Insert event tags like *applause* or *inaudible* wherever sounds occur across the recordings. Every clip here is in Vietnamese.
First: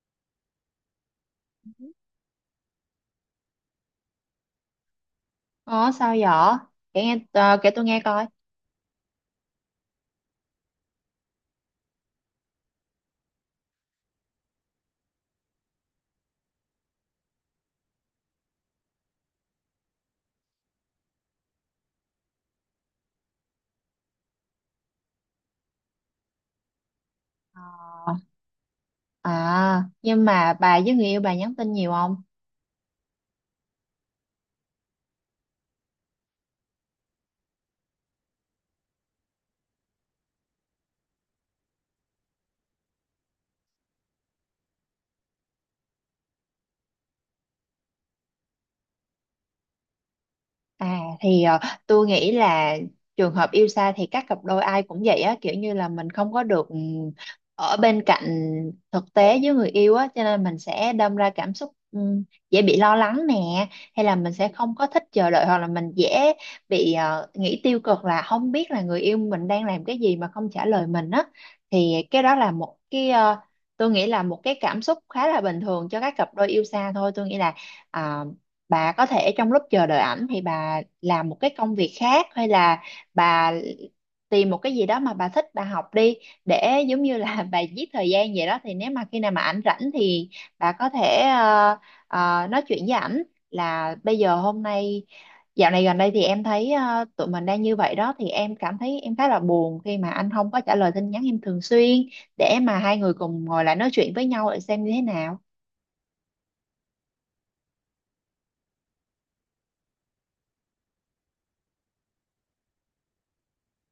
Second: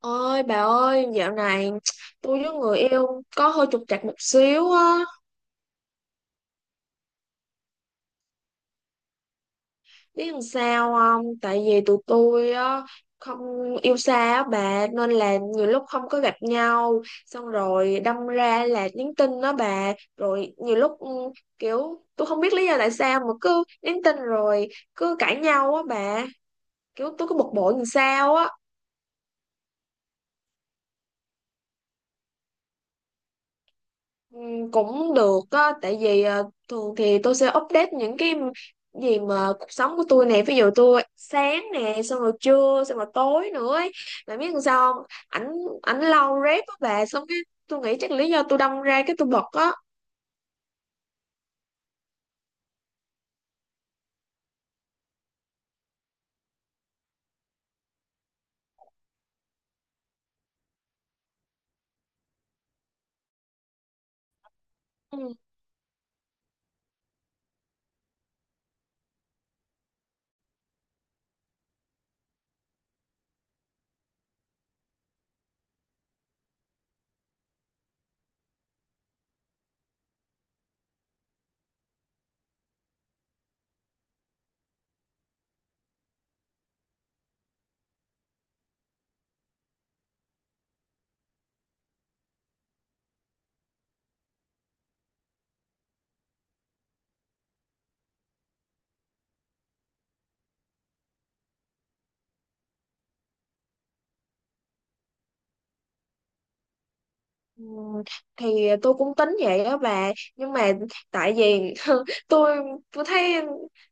Ôi bà ơi, dạo này tôi với người yêu có hơi trục trặc một xíu á, Ồ, sao vậy? Kể nghe kể tôi nghe coi. biết làm sao không? Tại vì tụi tôi á không yêu xa á bà, nên là nhiều lúc không có gặp nhau, xong rồi đâm ra là nhắn tin đó bà, rồi nhiều lúc kiểu tôi không biết lý do tại sao mà cứ nhắn tin rồi cứ cãi nhau á bà, kiểu tôi cứ bực bội làm Ờ. sao á. À, nhưng mà bà với người yêu bà nhắn tin nhiều không? Ừ, cũng được á, tại vì thường thì tôi sẽ update những cái gì mà cuộc sống của tôi nè, ví dụ tôi sáng nè xong rồi trưa xong rồi tối nữa ấy. Mà biết làm sao không, ảnh ảnh lâu rep á bà, xong cái tôi nghĩ chắc lý do tôi đâm ra cái tôi bật á À thì ờ, tôi nghĩ là trường hợp yêu xa thì các cặp đôi ai cũng vậy á, kiểu như là mình không có được ở bên cạnh thực tế với người yêu á, cho nên mình sẽ đâm ra cảm xúc dễ bị lo lắng nè, hay là mình sẽ không có thích chờ ừ. đợi, hoặc là mình dễ bị nghĩ tiêu cực, là không biết là người yêu mình đang làm cái gì mà không trả lời mình á. Thì cái đó là một cái tôi nghĩ là một cái cảm xúc khá là bình thường cho các cặp đôi yêu xa thôi. Tôi nghĩ là à, bà có thể trong lúc chờ đợi ảnh thì bà làm một cái công việc khác, hay là bà tìm một cái gì đó mà bà thích bà học đi, để giống như là *laughs* bà giết thời gian vậy đó. Thì nếu mà khi nào mà ảnh rảnh thì bà có thể ờ, nói chuyện với ảnh là bây giờ hôm nay dạo này gần đây thì em thấy tụi mình đang như vậy đó, thì em cảm thấy em khá là buồn khi mà anh không có trả lời tin nhắn em thường xuyên, để mà hai người cùng ngồi lại nói chuyện với nhau để xem như thế nào. Ừ, thì tôi cũng tính vậy đó bà, nhưng mà tại vì *laughs* tôi tôi thấy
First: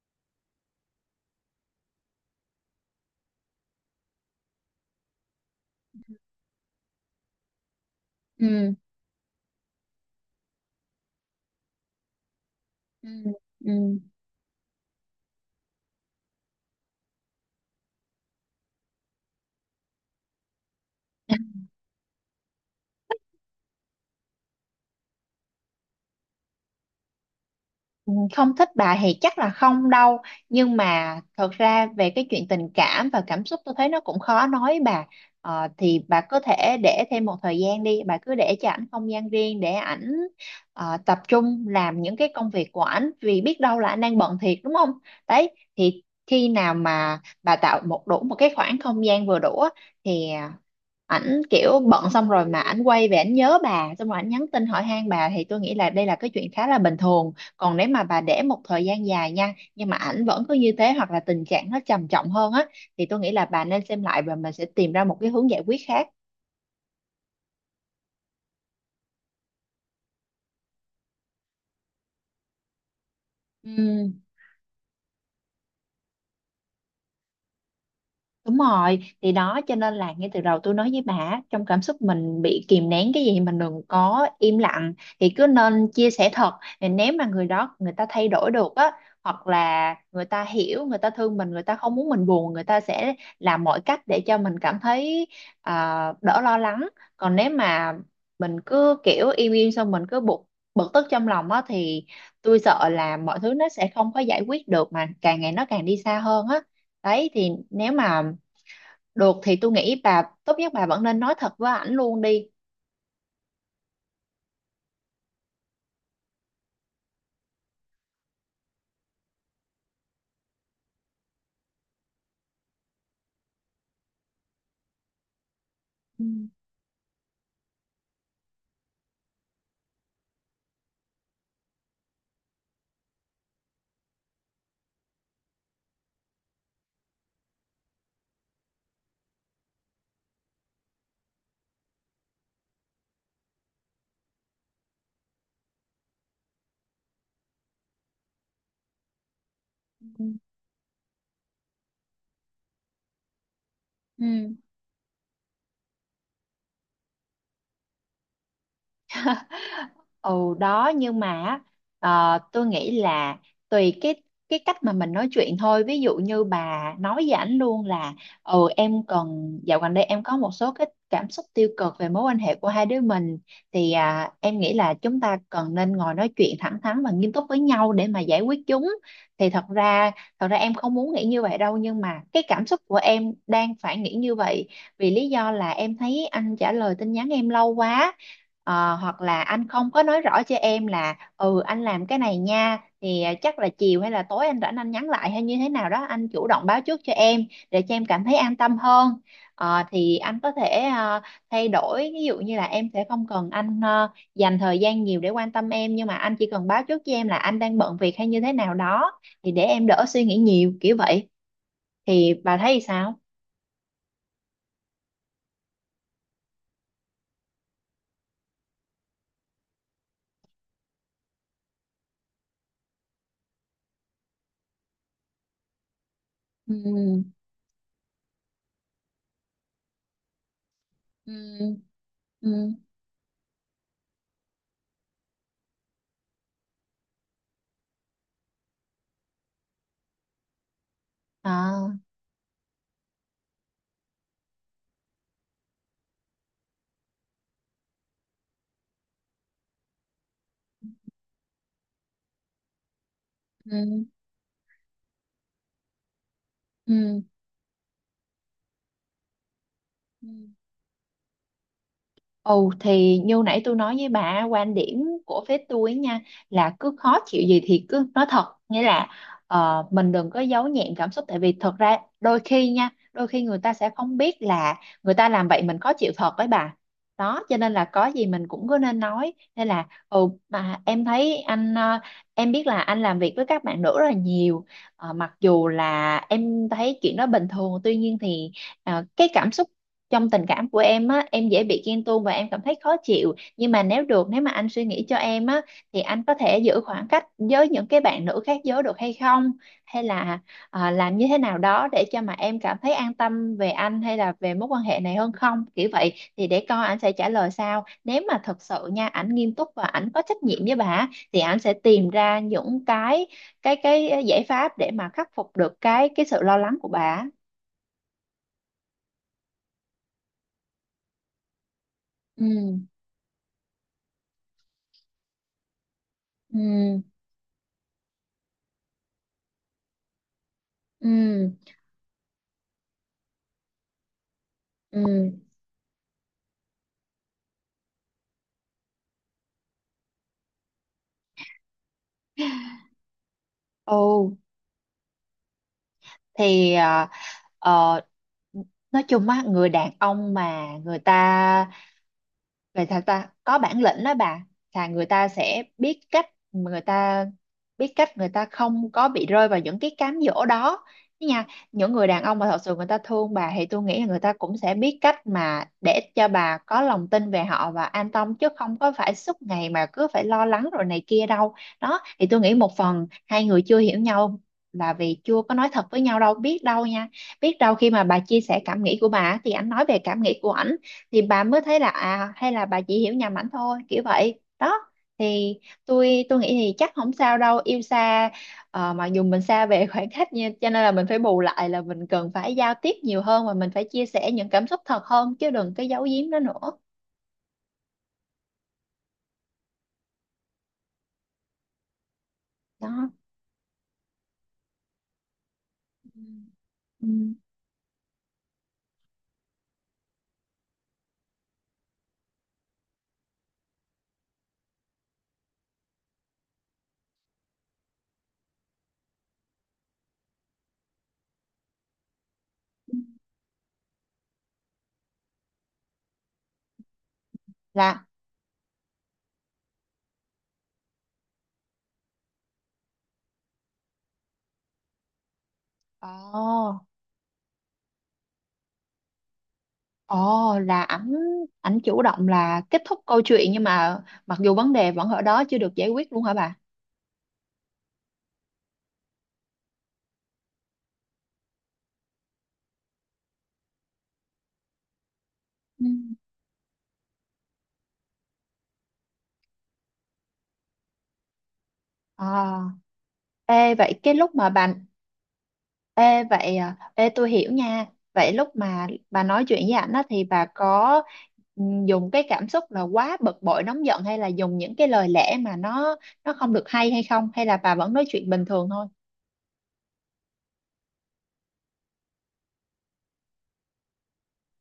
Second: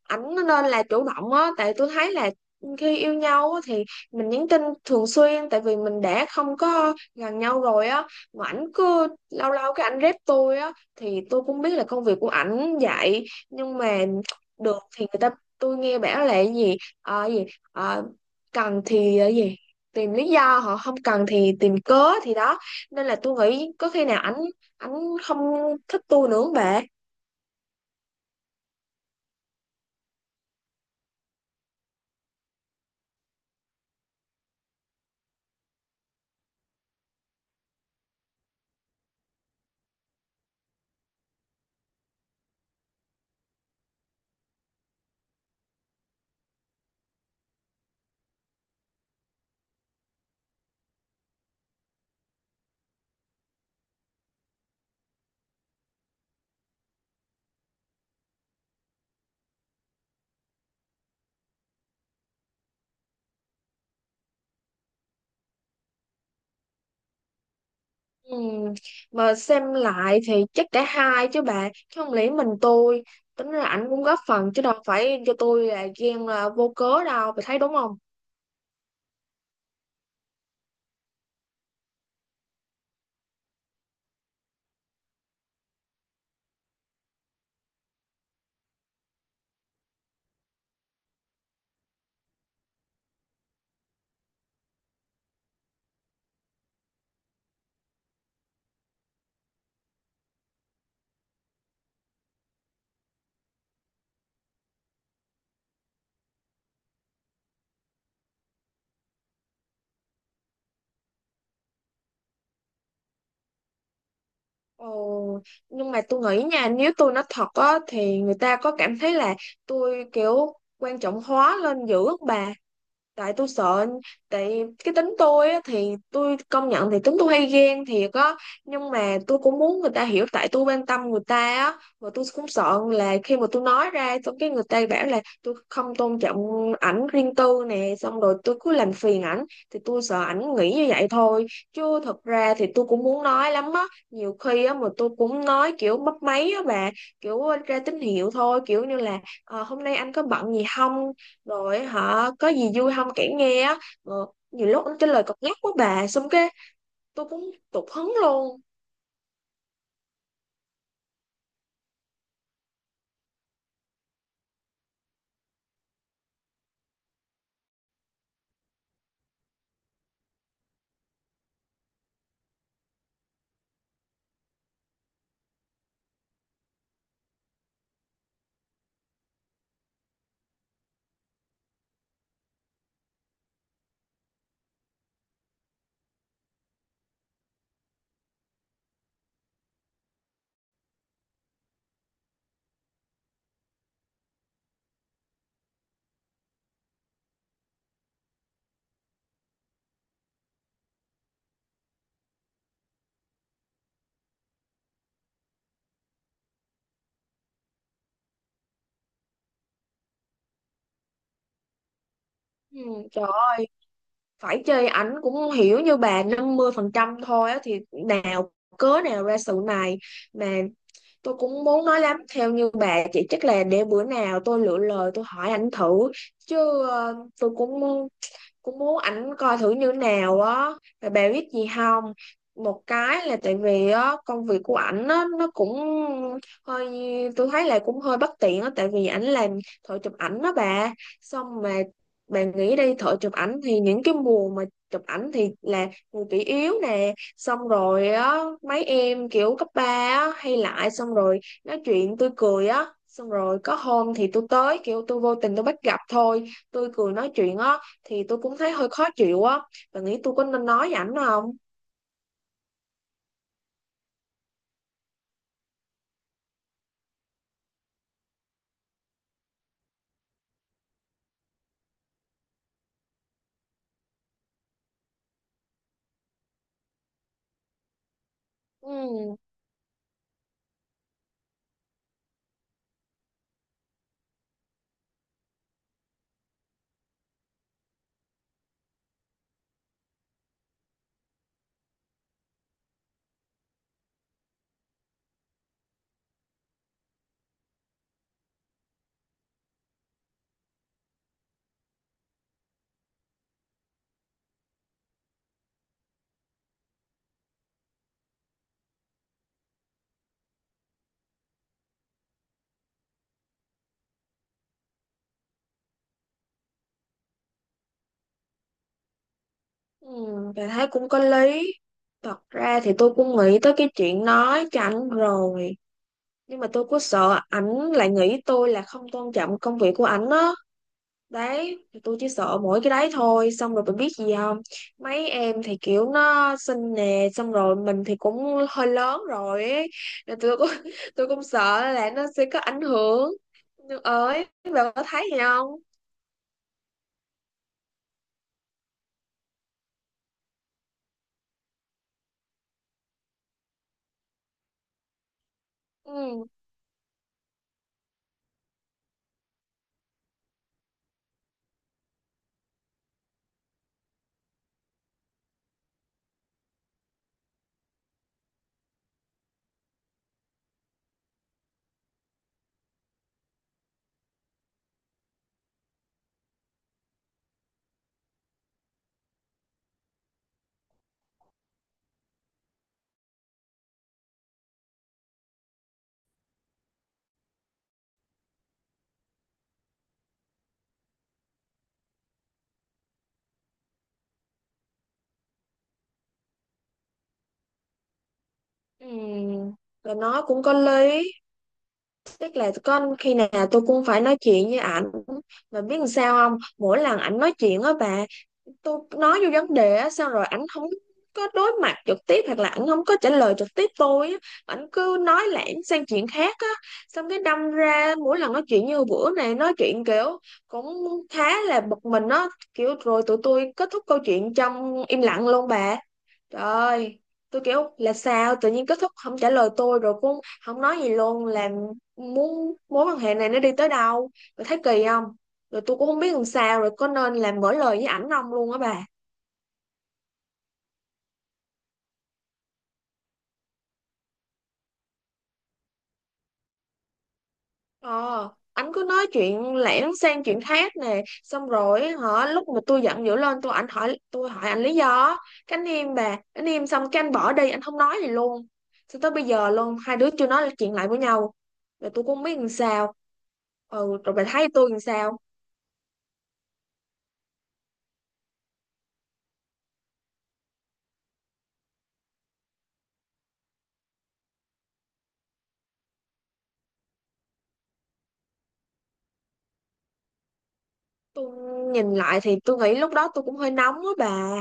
ảnh nên là chủ động á, tại tôi thấy là khi yêu nhau á, thì mình nhắn tin thường xuyên, tại vì mình đã không có gần nhau rồi á, mà ảnh Ừ, cứ lâu lâu cái ảnh rep tôi á, thì tôi cũng biết là công việc của ảnh ừ, vậy. ừ. Nhưng mà được thì người ta, tôi nghe bảo là cái gì ờ, gì Ờ, cần thì ờ, gì tìm lý do, họ không cần thì tìm cớ, thì đó, nên là tôi nghĩ có khi nào ảnh ảnh không thích tôi nữa không bà? Ừ, không thích bà thì chắc là không đâu, nhưng mà thật ra về cái chuyện tình cảm và cảm xúc tôi thấy nó cũng khó nói bà. Ờ, thì bà có thể để thêm một thời gian đi, bà cứ để cho ảnh không gian riêng để ảnh tập trung làm những cái công việc của ảnh, vì biết đâu là anh đang bận thiệt đúng không. Đấy, thì khi nào mà bà tạo một đủ một cái khoảng không gian vừa đủ á, thì à, ảnh kiểu bận xong rồi mà ảnh quay về ảnh nhớ bà xong rồi ảnh nhắn tin hỏi han bà, thì tôi nghĩ là đây là cái chuyện khá là bình thường. Còn nếu mà bà để một thời gian dài nha nhưng mà ảnh vẫn cứ như thế, hoặc là tình trạng nó trầm trọng hơn á, thì tôi nghĩ là bà nên xem lại và mình sẽ tìm ra một cái hướng giải quyết khác. Ừm, mà xem lại thì chắc cả hai chứ bà, chứ không lẽ mình tôi, tính là ảnh cũng góp Ừ. phần chứ đâu phải cho tôi là ghen là vô cớ đâu, bà thấy đúng không? Đúng rồi, thì đó, cho nên là ngay từ đầu tôi nói với bà, trong cảm xúc mình bị kìm nén cái gì mình đừng có im lặng, thì cứ nên chia sẻ thật. Thì nếu mà người đó người ta thay đổi được á, hoặc là người ta hiểu, người ta thương mình, người ta không muốn mình buồn, người ta sẽ làm mọi cách để cho mình cảm thấy à, đỡ lo lắng. Còn nếu mà mình cứ kiểu im im xong mình cứ bực bực tức trong lòng á, thì tôi sợ là mọi thứ nó sẽ không có giải quyết được, mà càng ngày nó càng đi xa hơn á. Đấy, thì nếu mà được thì tôi nghĩ bà tốt nhất bà vẫn nên nói thật với ảnh luôn đi. Ồ, nhưng mà tôi nghĩ nha, nếu tôi nói thật á thì người ta có cảm thấy là tôi kiểu quan trọng hóa lên dữ không bà? Tại tôi sợ, tại cái tính tôi á, thì Ừ. tôi công nhận thì tính tôi hay ghen thiệt á, nhưng mà tôi cũng muốn người ta hiểu tại tôi quan tâm người ta á. Và tôi cũng sợ là khi mà tôi nói ra xong cái người ta bảo là tôi không tôn trọng ảnh, riêng tư nè, xong rồi tôi cứ làm phiền ảnh, thì tôi sợ ảnh nghĩ như vậy thôi, chứ thật ra thì tôi cũng muốn nói lắm á. Nhiều khi á mà tôi cũng nói kiểu bấp máy á bà, kiểu ra tín hiệu thôi, kiểu như là "Ờ, hôm nay anh có bận gì không, rồi hả, có gì vui không kể nghe á. Ờ, Ừ. nhiều lúc anh trả lời cọc nhắc quá bà, xong cái tôi cũng tụt hứng luôn. Ừ đó nhưng mà á, ờ, Tôi nghĩ là tùy cái cách mà mình nói chuyện thôi. Ví dụ như bà nói với ảnh luôn là ừ em cần dạo gần đây em có một số cái cảm xúc tiêu cực về mối quan hệ của hai đứa mình, thì à, em nghĩ là chúng ta cần nên ngồi nói chuyện thẳng thắn và nghiêm túc với nhau để mà giải quyết chúng. Thì thật ra Thật ra em không muốn nghĩ như vậy đâu, nhưng mà cái cảm xúc của em đang phải nghĩ như vậy, vì lý do là em thấy anh trả lời tin nhắn em lâu quá. Ờ, hoặc là anh không có nói rõ cho em là ừ anh làm cái này nha thì à, chắc là chiều hay là tối anh rảnh anh nhắn lại, hay như thế nào đó anh chủ động báo trước cho em, để cho em cảm thấy an tâm hơn. Ờ, thì anh có thể à, thay đổi, ví dụ như là em sẽ không cần anh à, dành thời gian nhiều để quan tâm em, nhưng mà anh chỉ cần báo trước cho em là anh đang bận việc hay như thế nào đó, thì để em đỡ suy nghĩ nhiều kiểu vậy. Thì bà thấy Ừ, sao? trời ơi, phải chơi ảnh cũng hiểu như bà 50% thôi á, thì nào cớ nào ra sự này. Mà tôi cũng muốn nói lắm, theo như bà, chỉ chắc là để bữa nào tôi lựa lời tôi hỏi ảnh thử. Ừ, Chứ tôi cũng cũng muốn ảnh coi thử như nào á, rồi bà biết gì ừ, không, ừ, một cái là tại vì á công việc của ảnh á nó cũng hơi, tôi thấy là cũng hơi bất tiện á, tại vì ảnh làm thợ chụp ảnh đó bà, xong mà à, bà nghĩ đi, thợ chụp ảnh thì những cái mùa mà chụp ảnh thì là người kỷ yếu nè, xong rồi á mấy em kiểu cấp ba á hay lại, xong rồi nói chuyện tôi cười á, xong rồi có ừ, hôm thì tôi tới kiểu tôi vô tình tôi bắt gặp thôi, tôi cười nói chuyện á, thì tôi cũng thấy hơi khó chịu á. Bạn nghĩ ừ. tôi có nên nói với ảnh không? Ồ thì như nãy tôi nói với bà quan điểm của phía tôi ấy nha, là cứ khó chịu gì thì cứ nói thật, nghĩa là mình đừng có giấu nhẹm cảm xúc, tại vì thật ra đôi khi nha, đôi khi người ta sẽ không biết là người ta làm vậy mình khó chịu thật với bà. Đó cho nên là có gì mình cũng cứ nên nói, ừ, nên là ừ mà em thấy anh em biết là anh làm việc với các bạn nữ rất là nhiều. Ờ, mặc dù là em thấy chuyện đó bình thường, tuy nhiên thì cái cảm xúc trong tình cảm của em á, em dễ bị ghen tuông và em cảm thấy khó chịu, nhưng mà nếu được, nếu mà anh suy nghĩ cho em á, thì anh có thể giữ khoảng cách với những cái bạn nữ khác giới được hay không, hay là à, làm như thế nào đó để cho mà em cảm thấy an tâm về anh hay là về mối quan hệ này hơn không, kiểu vậy. Thì để coi anh sẽ trả lời sao, nếu mà thật sự nha ảnh nghiêm túc và ảnh có trách nhiệm với bà á, thì ảnh sẽ tìm ra những cái cái giải pháp để mà khắc phục được cái sự lo lắng của bà á. ừ, Bạn thấy cũng có lý. Thật Ừ, ra thì tôi cũng nghĩ tới cái chuyện nói cho ảnh rồi, nhưng mà tôi cứ ừ, sợ ảnh lại nghĩ tôi là không tôn trọng công việc của ảnh á, ừ. đấy thì tôi chỉ sợ mỗi cái đấy thôi. Xong rồi bạn biết gì không, mấy Ừ. em thì kiểu nó xinh nè, xong rồi mình thì cũng hơi lớn rồi ấy. Nên tôi cũng *laughs* tôi cũng sợ là nó sẽ có ảnh hưởng, nhưng Ồ, ơi, bạn có thấy gì không? thì ờ, nói chung á, người đàn ông mà người ta vậy thật ta có bản lĩnh đó bà, là người ta sẽ biết cách, Ừ. người ta biết cách, người ta không có bị rơi vào những cái cám dỗ đó. Thế nha, những người đàn ông mà thật sự người ta thương bà thì tôi nghĩ là người ta cũng sẽ biết cách mà để cho bà có lòng tin về họ và an tâm, chứ không có phải suốt ngày mà cứ phải lo lắng rồi này kia đâu. Đó, thì tôi nghĩ một phần hai người chưa hiểu nhau là vì chưa có nói thật với nhau đâu. Biết đâu nha, biết đâu khi mà bà chia sẻ cảm nghĩ của bà thì anh nói về cảm nghĩ của ảnh, thì bà mới thấy là à hay là bà chỉ hiểu nhầm ảnh thôi, kiểu vậy đó. Thì tôi nghĩ thì chắc không sao đâu, yêu xa ờ, mặc dù mình xa về *laughs* khoảng cách nha, cho nên là mình phải bù lại là mình cần phải giao tiếp nhiều hơn và mình phải chia sẻ những cảm xúc thật hơn, chứ đừng cái giấu giếm đó nữa. Ừ. Và nó cũng có lý, tức là con Đó. khi nào tôi cũng phải nói chuyện với ảnh. Mà biết làm Ừ. sao không, mỗi Ừ. lần ảnh nói chuyện á bà, tôi nói vô vấn đề á, xong rồi ảnh không có đối mặt trực tiếp, hoặc là ảnh không có trả lời trực tiếp tôi á, ảnh cứ nói lảng sang chuyện khác á, xong cái đâm ra mỗi lần nói chuyện như bữa này nói chuyện kiểu cũng khá là bực mình á, kiểu rồi tụi tôi kết thúc câu chuyện trong im lặng luôn bà. Trời, tôi kiểu là là sao tự nhiên kết thúc không trả lời tôi rồi cũng không nói gì luôn, là muốn mối quan hệ này nó đi tới đâu, rồi thấy kỳ không, rồi tôi cũng không biết làm ồ sao, rồi có nên là mở lời với ảnh không luôn á bà? Ồ, là ảnh, ảnh chủ động là kết thúc câu chuyện nhưng mà mặc dù vấn đề vẫn ở đó chưa được giải quyết luôn hả bà? Ờ, anh cứ nói chuyện lẻn sang chuyện khác nè, xong rồi hả, lúc mà tôi giận dữ lên tôi anh hỏi, tôi hỏi anh lý do á. Cái Ừ. anh im bà, anh im xong cái anh bỏ đi, anh không nói gì luôn, cho tới bây giờ luôn hai đứa chưa nói chuyện lại với nhau, rồi tôi cũng không biết À, làm sao. ê, vậy cái Ừ, lúc rồi bà mà thấy bà tôi làm sao, ê, vậy à, ê, tôi hiểu nha. Vậy lúc mà bà nói chuyện với ảnh á, thì bà có dùng cái cảm xúc là quá bực bội nóng giận, hay là dùng những cái lời lẽ mà nó không được hay hay không, hay là bà vẫn nói chuyện bình thường thôi? tôi nhìn lại thì tôi nghĩ lúc đó tôi cũng hơi nóng á bà,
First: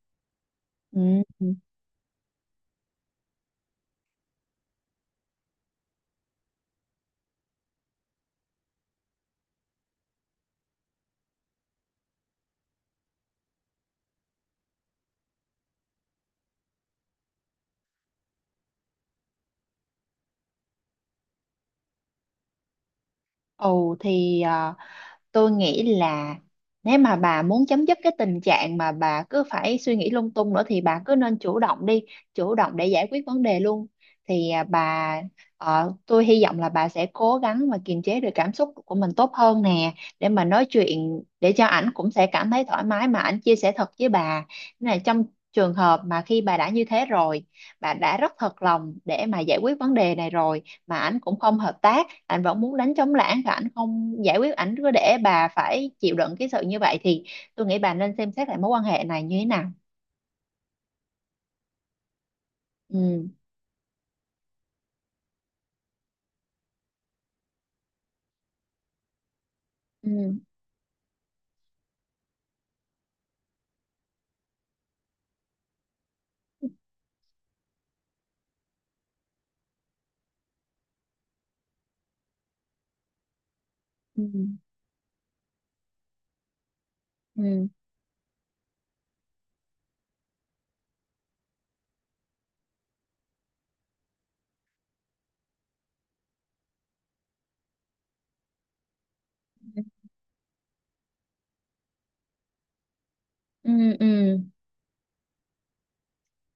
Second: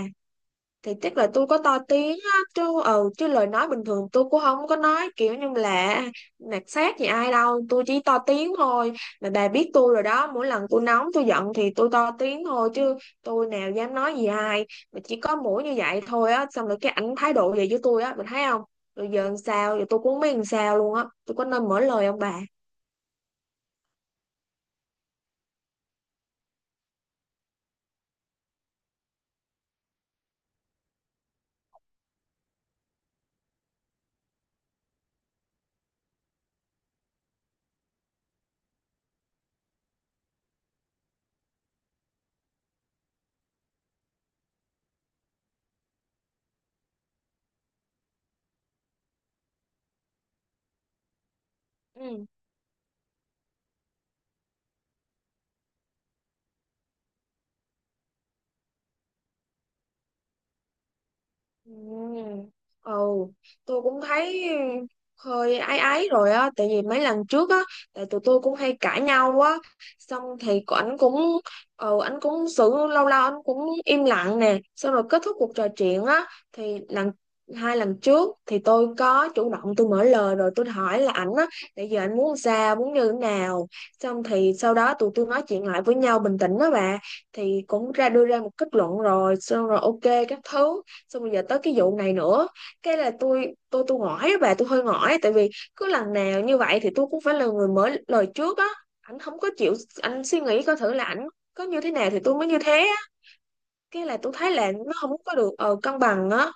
thì chắc Ừ. là tôi có to tiếng á, chứ ừ chứ lời nói bình thường tôi cũng không có nói kiểu như là nạt sát gì ai đâu, tôi chỉ to tiếng thôi. Mà bà biết tôi rồi đó, mỗi lần tôi nóng tôi giận thì tôi to tiếng thôi chứ tôi nào dám nói gì ai. Mà chỉ có mỗi như vậy thôi á, xong rồi cái ảnh thái độ về với tôi á, mình thấy không, rồi giờ làm sao, giờ tôi cũng không biết làm sao luôn á, tôi có nên mở lời không bà? Ồ thì à, tôi nghĩ là nếu mà bà muốn chấm dứt cái tình trạng mà bà cứ phải suy nghĩ lung tung nữa, thì bà cứ nên chủ động đi, chủ động để giải quyết vấn đề luôn. Thì à, bà ờ, tôi hy vọng là bà sẽ cố gắng mà kiềm chế được cảm xúc của mình tốt hơn nè, để mà nói chuyện để cho ảnh cũng sẽ cảm thấy thoải mái mà ảnh chia sẻ thật với bà. Nên là trong trường hợp mà khi bà đã như thế rồi, bà đã rất thật lòng để mà giải quyết vấn đề này rồi, mà ảnh cũng không hợp tác, Ừ. ảnh vẫn muốn đánh trống lảng và ảnh không giải quyết, ảnh cứ để bà phải chịu đựng cái sự như vậy, thì tôi nghĩ bà nên xem xét lại mối quan hệ này như thế nào. Ừ. Ừ, Ừ, tôi cũng thấy hơi áy áy rồi á, tại vì mấy lần trước á, tại tụi tôi cũng hay cãi nhau á, xong ừ, thì ảnh cũng ảnh cũng xử lâu lâu ảnh cũng im lặng nè, xong rồi kết thúc cuộc trò chuyện á, thì hai lần trước thì tôi có chủ động tôi mở lời rồi tôi hỏi là ảnh á, tại giờ ảnh muốn sao, muốn như thế nào. Xong ừ, thì sau đó tụi tôi nói chuyện lại với nhau bình tĩnh đó bà, thì ừ, cũng ra đưa ra một kết luận rồi, xong rồi ok các thứ. Xong rồi giờ tới cái vụ này nữa, cái là tôi ngỏi á bà, tôi hơi ngỏi tại vì cứ lần nào như vậy thì tôi cũng phải là người mở lời trước á, ảnh không có chịu, anh suy nghĩ coi thử là ảnh có như thế nào thì tôi mới như thế á. ừ, Cái là tôi ừ. thấy là nó không có được cân bằng á,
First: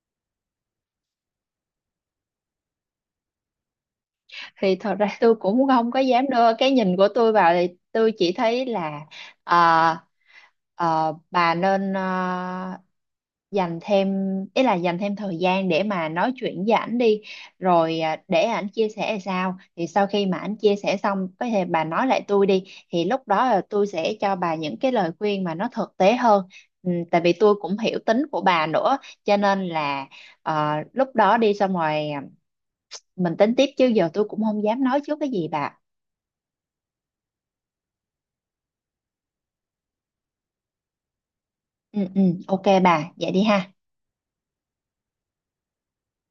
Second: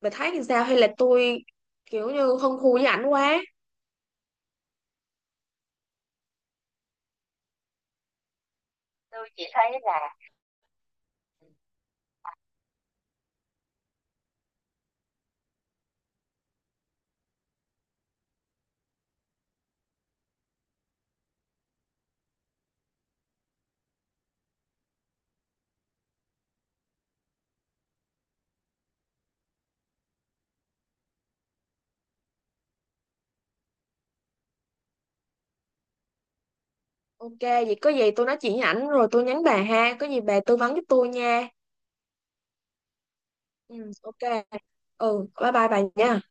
bà thấy thì sao, hay là tôi kiểu như hơn thua với ảnh quá? Thì thật ra tôi cũng không có dám đưa cái nhìn của tôi vào, thì tôi chỉ thấy là ờ, bà nên dành thêm, ý là dành thêm thời gian để mà nói chuyện với ảnh đi, rồi à, để ảnh chia sẻ là sao, thì sau khi mà ảnh chia sẻ xong có thể bà nói lại tôi đi, thì lúc đó là tôi sẽ cho bà những cái lời khuyên mà nó thực tế hơn. Ừ, tại vì tôi cũng hiểu tính của bà nữa, cho nên là lúc đó đi xong rồi à, mình tính tiếp, chứ giờ tôi cũng không dám nói trước cái gì bà. Ok, vậy có gì tôi nói chuyện với ảnh rồi tôi nhắn bà ha, có gì bà tư vấn giúp tôi nha. Ừ, ừ. OK bà, vậy đi ha. Ừ, ok. Ừ, bye bye bà nha.